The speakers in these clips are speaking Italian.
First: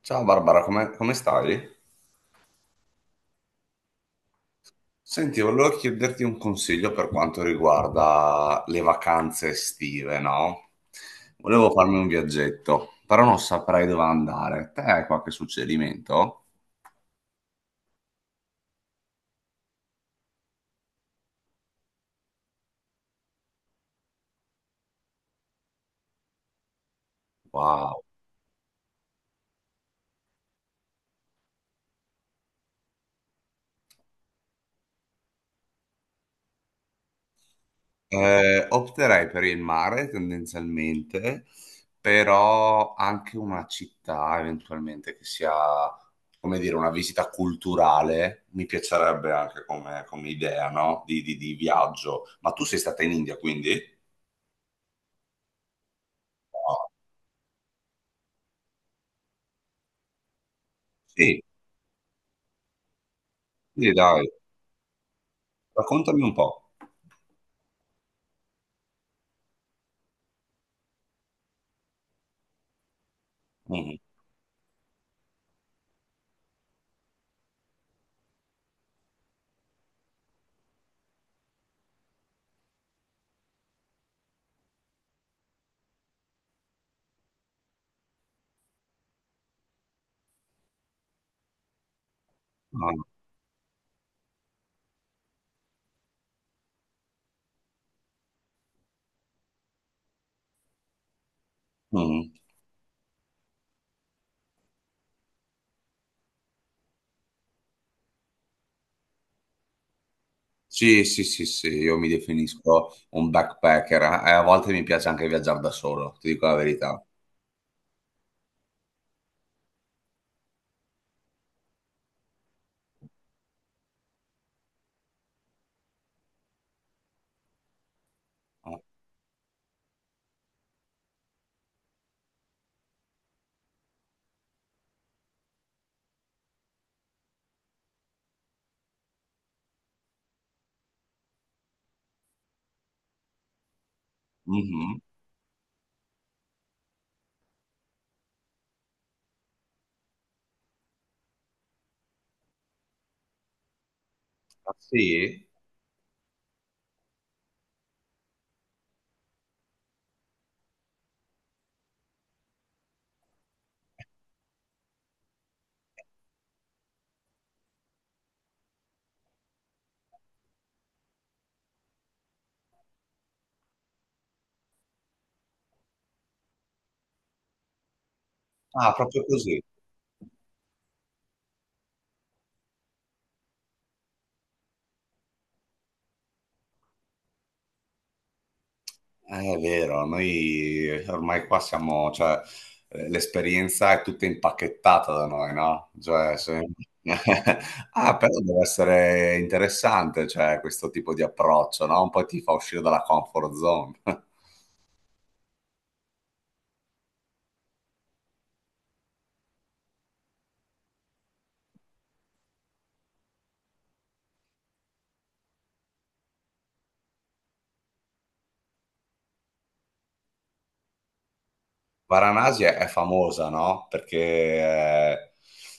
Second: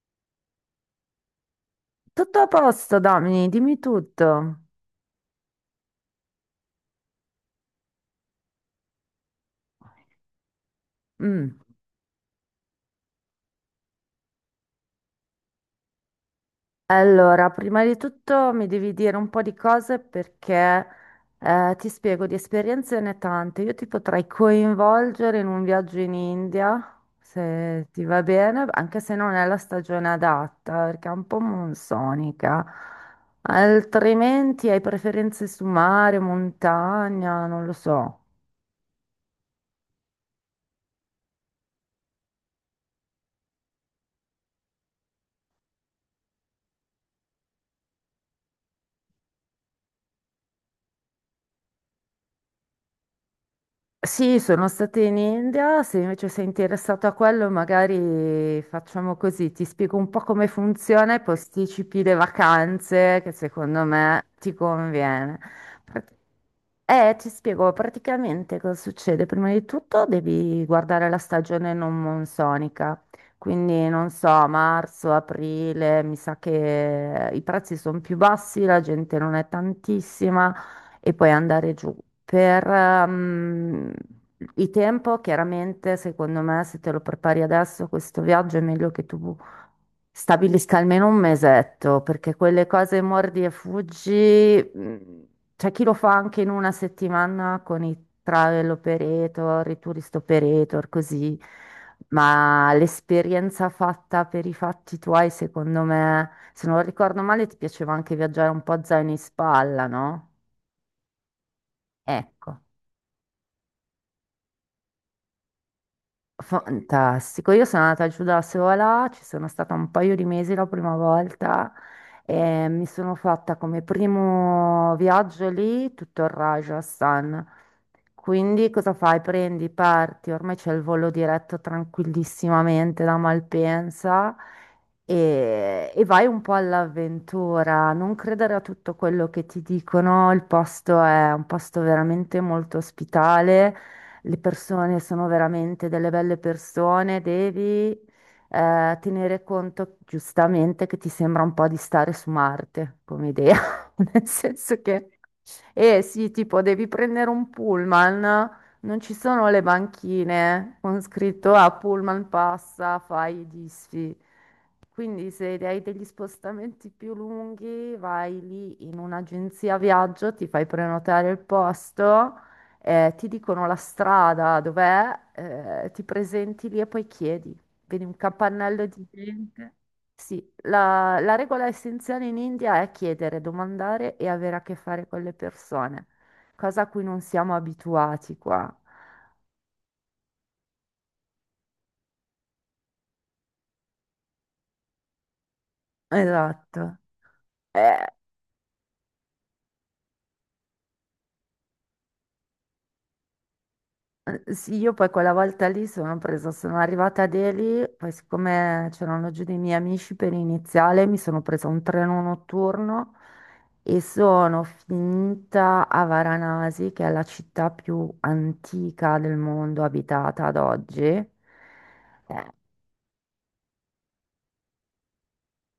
Ciao Barbara, come stai? Tutto a posto, Domini, dimmi tutto. Senti, volevo chiederti un consiglio per quanto riguarda le vacanze estive, no? Mm. Volevo farmi un viaggetto, però non saprei dove andare. Te hai qualche suggerimento? Allora, prima di tutto mi devi dire un po' di cose perché ti spiego, di esperienze ne tante. Io ti potrei coinvolgere in un viaggio in India, se Wow. ti va bene, anche se non è la stagione adatta, perché è un po' monsonica. Altrimenti hai preferenze su mare, montagna, non lo so. Opterei per il mare tendenzialmente, però anche una città eventualmente che sia, come dire, una visita culturale, mi piacerebbe anche come idea, no? Di viaggio. Ma tu sei stata in India, quindi? Sì, sono stata in India, se invece sei No. interessato a quello magari facciamo così, ti spiego un po' come funziona e Sì, posticipi le vacanze che secondo sì, me dai, ti conviene. Prat- raccontami un po'. ti spiego praticamente cosa succede. Prima di tutto devi guardare la stagione non monsonica, quindi Mhm. non so, marzo, aprile, mi sa che i prezzi sono più bassi, la gente non è tantissima e poi andare giù. Per il tempo, chiaramente, secondo me, se te lo prepari adesso, questo viaggio è meglio che tu stabilisca almeno un mesetto, perché quelle Ah, cose mordi e fuggi, c'è chi lo fa anche in una settimana con i travel operator, i tourist operator, così, mhm. ma l'esperienza fatta per i fatti tuoi, secondo me, se non ricordo male, ti piaceva anche viaggiare un po' a zaino in spalla, no? Sì, sì, sì, sì, io mi Ecco, definisco un backpacker, a volte mi piace anche viaggiare da solo, ti dico la verità. fantastico. Io sono andata giù da sola, ci sono stata un paio di mesi la prima volta e mi sono fatta come primo viaggio lì tutto il Rajasthan. Quindi cosa fai? Prendi, parti, ormai c'è il volo diretto tranquillissimamente da Malpensa e vai un po' all'avventura. Non credere a tutto quello che ti dicono, il posto è un posto veramente molto ospitale. Le persone Mhm. sono veramente delle belle persone, devi tenere conto giustamente che ti sembra un po' di stare su Marte come idea, nel Ah, senso che. sì? E sì, tipo devi prendere un pullman, non ci sono le banchine con scritto a pullman passa, fai i disfi. Quindi se hai degli spostamenti più lunghi, vai lì in un'agenzia viaggio, ti fai prenotare il posto, ti dicono la strada dov'è, ti presenti lì e poi chiedi. Vedi un capannello Ah, di proprio così. gente. Sì, la regola essenziale in India è chiedere, domandare e avere a che fare con le persone, cosa a cui non siamo abituati qua. È vero, noi ormai qua siamo, cioè, l'esperienza è tutta impacchettata da noi, no? Cioè, se- Esatto. Eh, Ah, però deve essere interessante, cioè, questo tipo di approccio, no? Un po' ti fa uscire dalla comfort zone. Sì, io poi quella volta lì sono presa, sono arrivata a Delhi, poi siccome c'erano giù dei miei amici per iniziale, mi sono presa un treno notturno e sono finita a Varanasi, che è la città più antica del mondo abitata ad oggi. Eh, Varanasi è famosa, no? Perché,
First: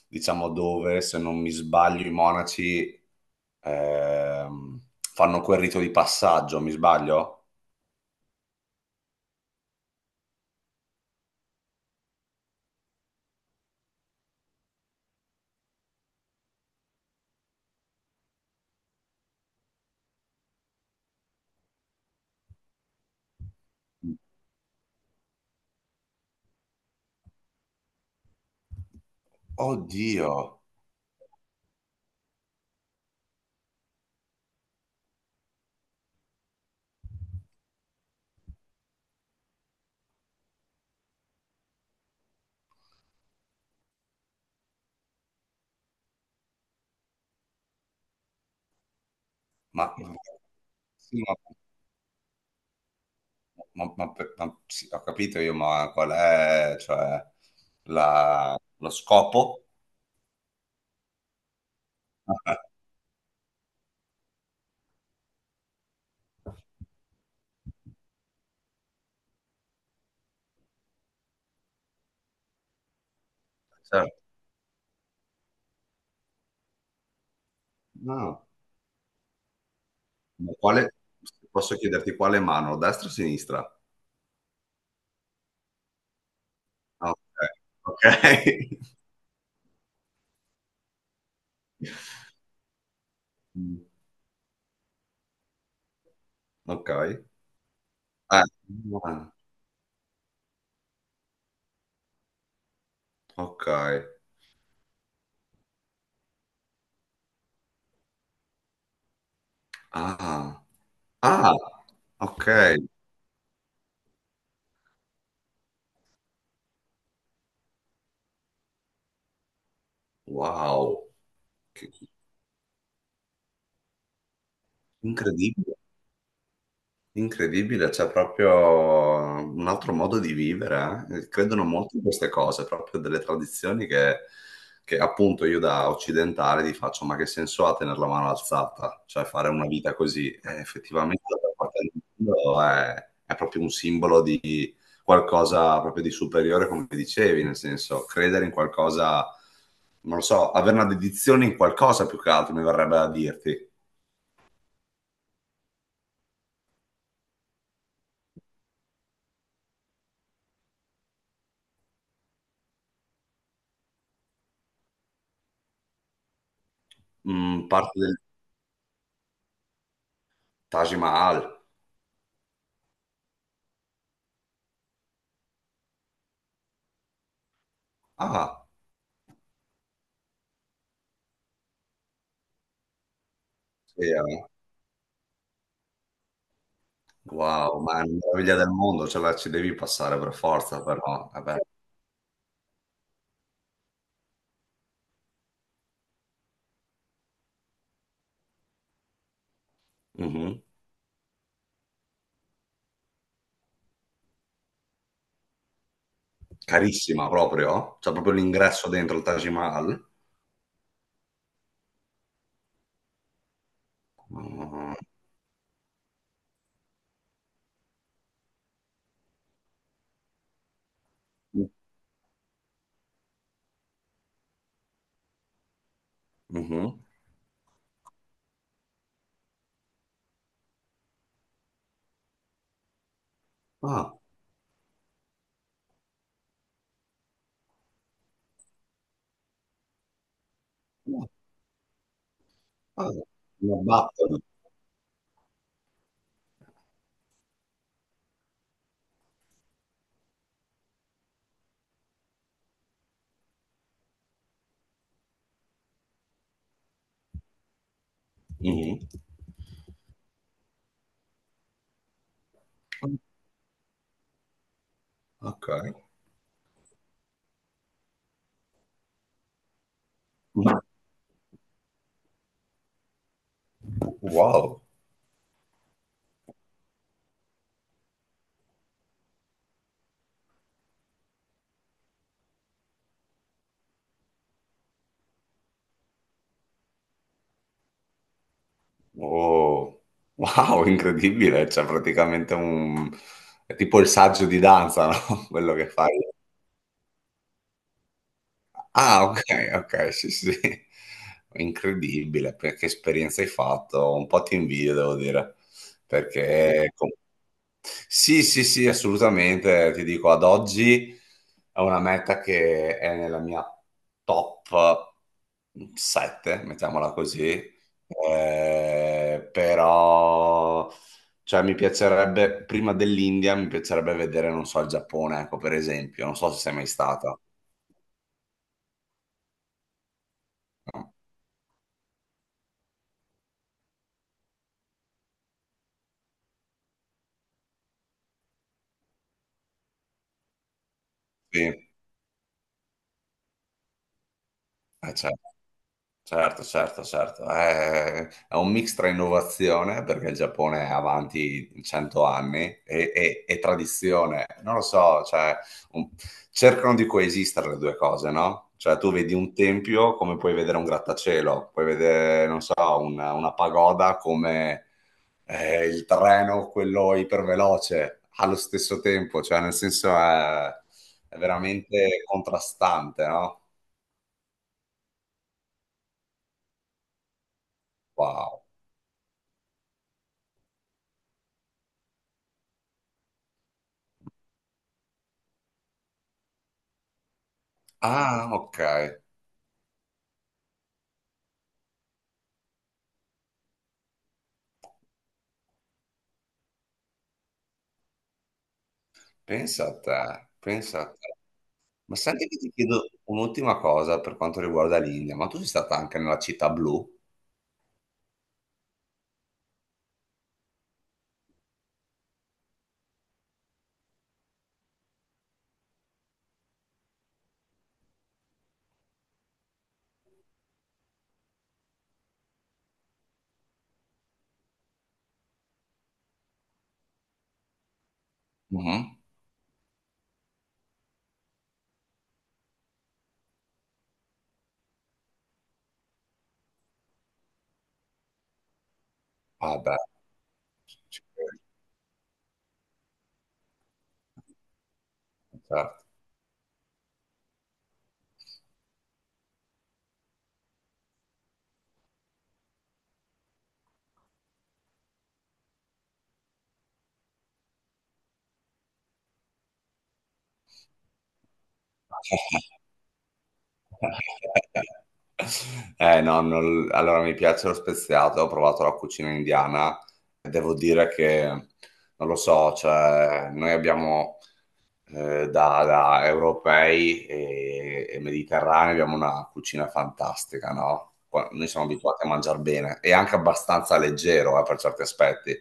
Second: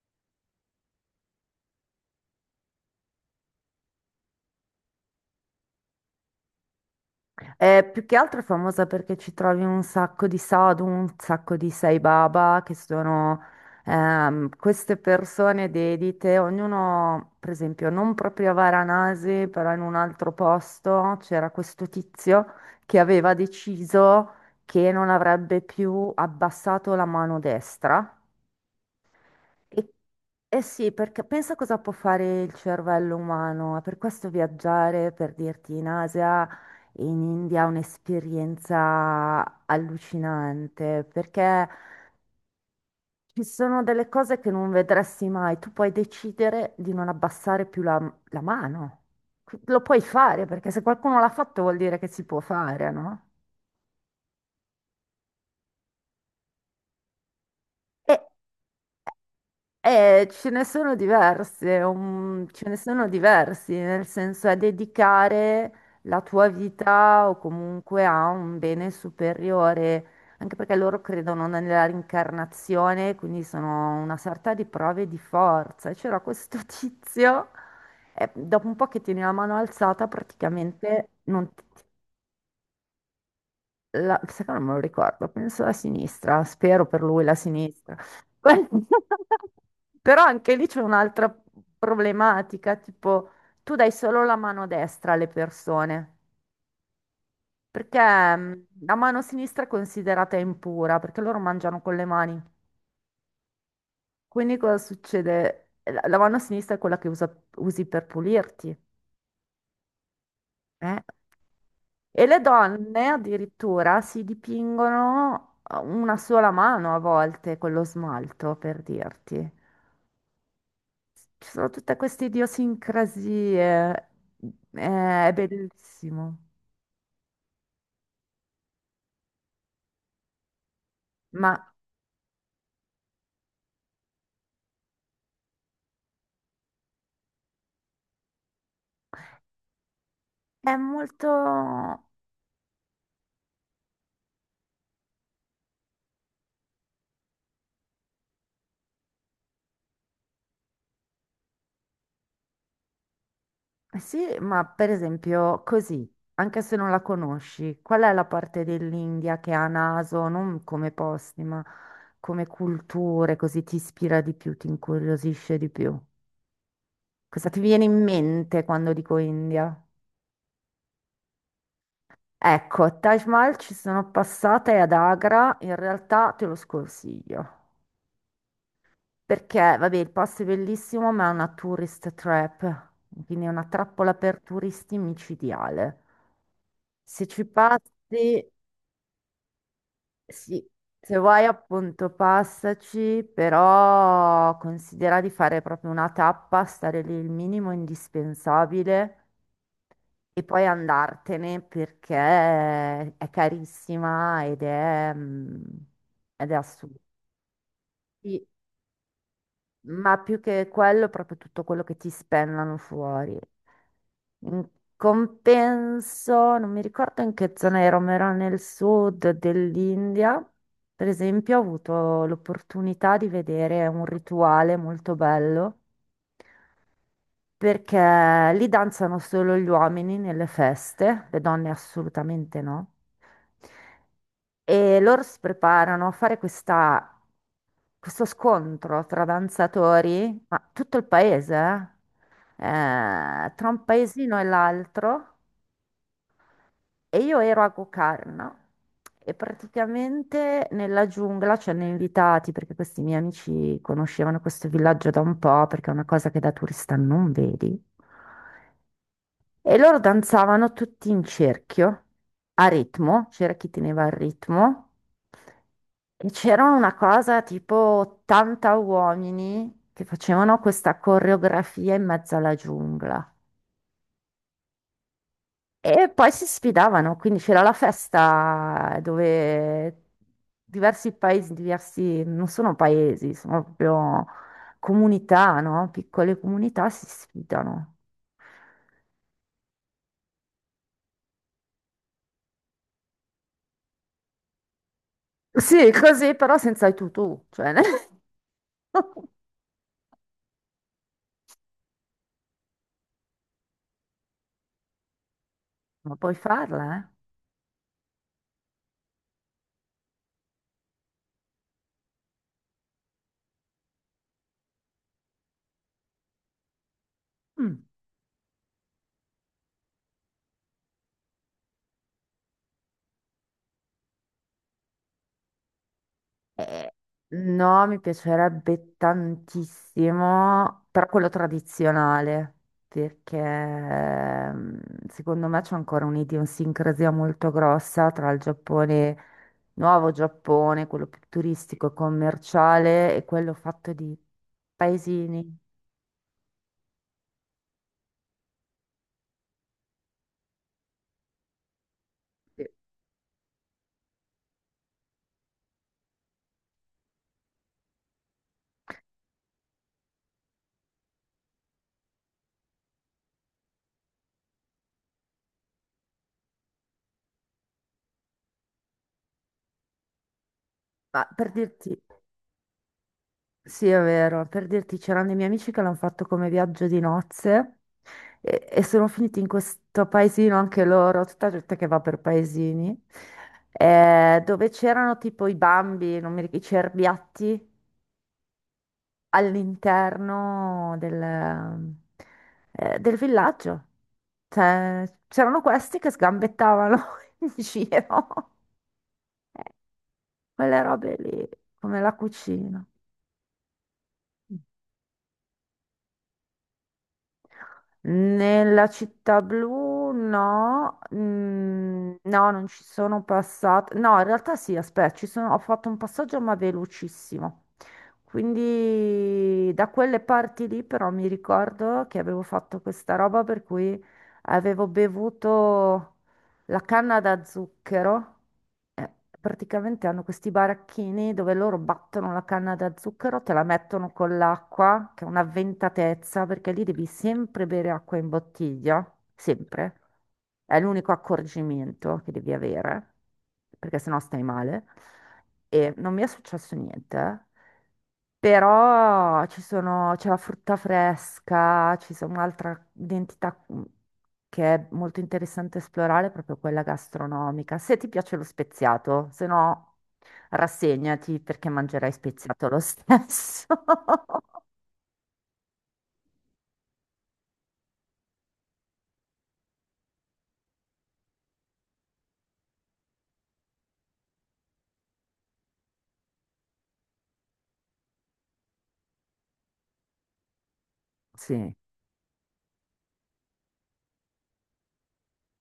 diciamo, dove, se non mi sbaglio, i monaci ehm, fanno quel rito di passaggio, mi sbaglio? più che altro è famosa perché ci trovi un sacco di sadhu, un sacco di sai baba, che sono queste persone dedite, ognuno, per esempio, non proprio a Varanasi, però in un altro posto c'era questo tizio che aveva deciso che non avrebbe più abbassato la mano destra e- Oddio! Eh sì, perché pensa cosa può fare il cervello umano, è per questo viaggiare, per dirti, in Asia e in India è un'esperienza allucinante, perché ci sono delle cose che non vedresti mai, tu puoi decidere di non abbassare più la mano, lo Ma, puoi e- fare, perché se qualcuno sì, l'ha ma- fatto vuol dire che si può fare, no? ma- sì, ho capito io, ma qual è, cioè, la- lo scopo? Ce ne sono diverse, Ah, ce ne sono diversi, nel senso è dedicare la tua vita o comunque a un bene superiore, anche perché loro credono nella rincarnazione, quindi sono certo. una sorta di prove di forza. E c'era questo tizio, e No. dopo un po' che tieni la mano alzata, Ma quale- praticamente non ti posso chiederti quale mano, destra o sinistra? la, sai che non me lo ricordo, penso la sinistra, spero per Ah, lui la sinistra. ok. Ok. Però anche lì c'è un'altra problematica, tipo tu Mm, dai solo la mano destra alle persone, ok. perché Ah, la mano ah, sinistra è considerata impura, perché loro mangiano con le mani. ok. Quindi cosa succede? La mano sinistra è quella che usi per pulirti, Ah, eh? ah, E le ok. donne addirittura si dipingono una sola mano a volte con lo smalto, per dirti. Wow. Ci sono tutte Che- queste idiosincrasie, è Incredibile. bellissimo. Incredibile, c'è proprio un altro modo di vivere, eh. Ma Credono molto in queste cose, proprio delle tradizioni che appunto io da occidentale ti faccio, ma che senso ha tenere la mano alzata? Cioè fare una vita così? È Effettivamente da qualche parte molto. del mondo è proprio un simbolo di qualcosa proprio di superiore, come dicevi, nel senso credere in qualcosa, non lo so, avere una dedizione in qualcosa più che altro, mi verrebbe da dirti. Sì, ma per esempio così, anche se non la conosci, qual è la parte dell'India che ha naso, non come posti, ma come culture, così ti ispira di più, ti incuriosisce di più? Cosa ti Mm, viene parte in del mente quando dico India? Taj Mahal. Ecco, a Taj Mahal ci sono passata e ad Agra in realtà te lo sconsiglio. Ah, Perché, vabbè, il posto è bellissimo, ma è una tourist trap, quindi è una trappola per vero? turisti micidiale. Se ci Wow, ma è una passi, meraviglia del mondo, ce la ci devi passare per sì, forza, se però, vuoi vabbè. appunto passaci, però considera di fare proprio una tappa, stare lì il minimo indispensabile. E Mhm. poi andartene perché è carissima ed ed è assurdo. Carissima proprio? C'è proprio Sì, l'ingresso dentro il Taj Mahal? ma più che quello, proprio tutto quello che ti spennano fuori. In Ah, compenso, non mi ricordo in che zona ero, ma ero nel sud dell'India. Per esempio, ho avuto l'opportunità di vedere un rituale molto bello. mhm. Perché lì danzano solo gli uomini nelle feste, le donne assolutamente no. Ah, E loro si preparano a fare questo scontro tra danzatori, ma tutto il no, paese, ah, tra una un paesino button. e l'altro. E io ero a Gokarna e praticamente nella giungla ci hanno invitati perché questi miei amici conoscevano questo villaggio da un po', perché è una cosa che da turista non vedi. Mhm. E loro danzavano tutti in cerchio, a ritmo, c'era chi teneva il ritmo, Ok. e c'era una cosa tipo 80 uomini che facevano Ma- questa coreografia in mezzo alla giungla. Wow. E poi si sfidavano, quindi c'era la festa dove diversi paesi, diversi, non sono paesi, sono proprio comunità, no? Piccole comunità si sfidano. Oh. Wow, incredibile, c'è praticamente un... è tipo il saggio di danza, no? Quello che Sì, fai. così però senza i tutù, cioè, ma Ah, ok, ok, sì, sì. Incredibile, per- che esperienza hai fatto, un po' ti invidio, devo dire, puoi perché farla, com- sì, sì, sì, assolutamente, ti dico, ad oggi è una meta che è nella mia top 7, mettiamola eh? così. Mm. Però, cioè, mi piacerebbe, prima dell'India, mi piacerebbe vedere, non so, il Giappone, ecco, per esempio, non so se sei mai Eh, stata. no, mi piacerebbe tantissimo, però No. quello tradizionale, perché secondo me c'è ancora un'idiosincrasia molto grossa tra il Giappone, nuovo Giappone, quello più turistico Sì. e commerciale, e quello fatto di Eh, certo, paesini. certo. È un mix tra innovazione, perché il Giappone è avanti 100 Sì. anni, e tradizione. Non lo so, cioè, un- cercano di coesistere le due cose, no? Cioè, tu vedi un tempio come puoi vedere un grattacielo, puoi vedere, non so, una pagoda come il treno, quello iperveloce, allo stesso tempo, cioè, nel senso Ma è per dirti. veramente contrastante, no? Sì, è vero. Per dirti, c'erano dei miei amici che l'hanno fatto come viaggio di nozze Wow. e sono finiti in questo paesino anche loro, tutta gente che va per paesini, dove c'erano tipo i bambi, non mi ricordo, i cerbiatti Ah, ok, all'interno del villaggio. Cioè, c'erano questi che sgambettavano in giro. Eh, pensa a te, quelle pensa a robe te. lì, come la Ma senti che ti cucina. chiedo un'ultima cosa per quanto riguarda l'India, ma tu sei stata anche nella città blu? Nella città blu no, no, non ci sono passata. No, in realtà sì, aspetta, ho fatto un passaggio ma velocissimo. Quindi da quelle parti lì però mi ricordo che avevo fatto questa roba per cui avevo bevuto la canna da zucchero, eh, Mhm. praticamente hanno questi baracchini dove loro battono la canna da zucchero, te la mettono con l'acqua, che è una ventatezza, perché lì devi sempre bere acqua in bottiglia, Ah beh, sempre. È l'unico ci credo, accorgimento che devi avere, perché sennò stai male. E certo. non mi è successo niente, eh. Però c'è la frutta fresca, ci sono un'altra identità che è molto interessante esplorare, proprio quella gastronomica. Se ti piace lo speziato, se no rassegnati perché mangerai speziato lo stesso. Eh no, non- allora mi piace lo speziato, ho provato la cucina indiana, devo dire che, non lo so, cioè, noi abbiamo da europei e mediterranei abbiamo una cucina fantastica, no? Qua- Noi Sì. siamo abituati a mangiare bene e anche abbastanza leggero, per certi aspetti.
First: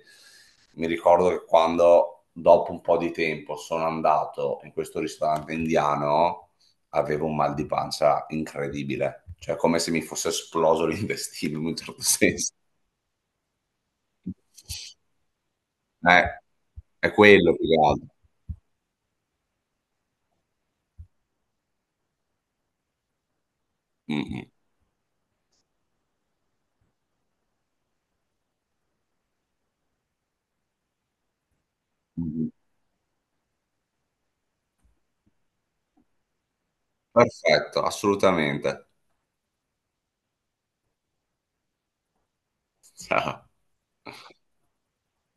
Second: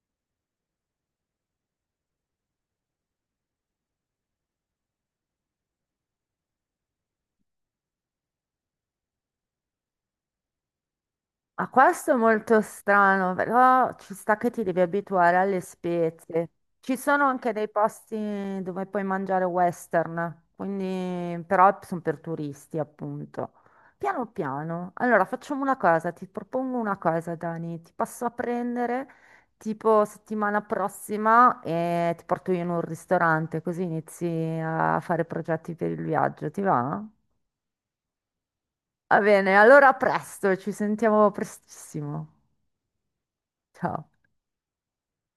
Mi ricordo che quando, dopo un po' di tempo, sono andato in questo ristorante indiano, avevo un mal di pancia incredibile, cioè come se mi fosse esploso l'intestino in Ma un certo questo è senso. molto strano, però ci sta che ti devi abituare alle Eh, spezie. Ci è sono anche quello più dei che altro. posti dove puoi mangiare western, quindi però sono per turisti, appunto. Piano Mm, piano. Allora, facciamo una cosa, ti propongo una cosa, Dani. Ti passo a prendere tipo settimana prossima e ti mm. porto io in un ristorante, così inizi a fare progetti per il viaggio, ti va? Perfetto, assolutamente. Va bene, allora a presto, ci sentiamo prestissimo. Haha Ciao.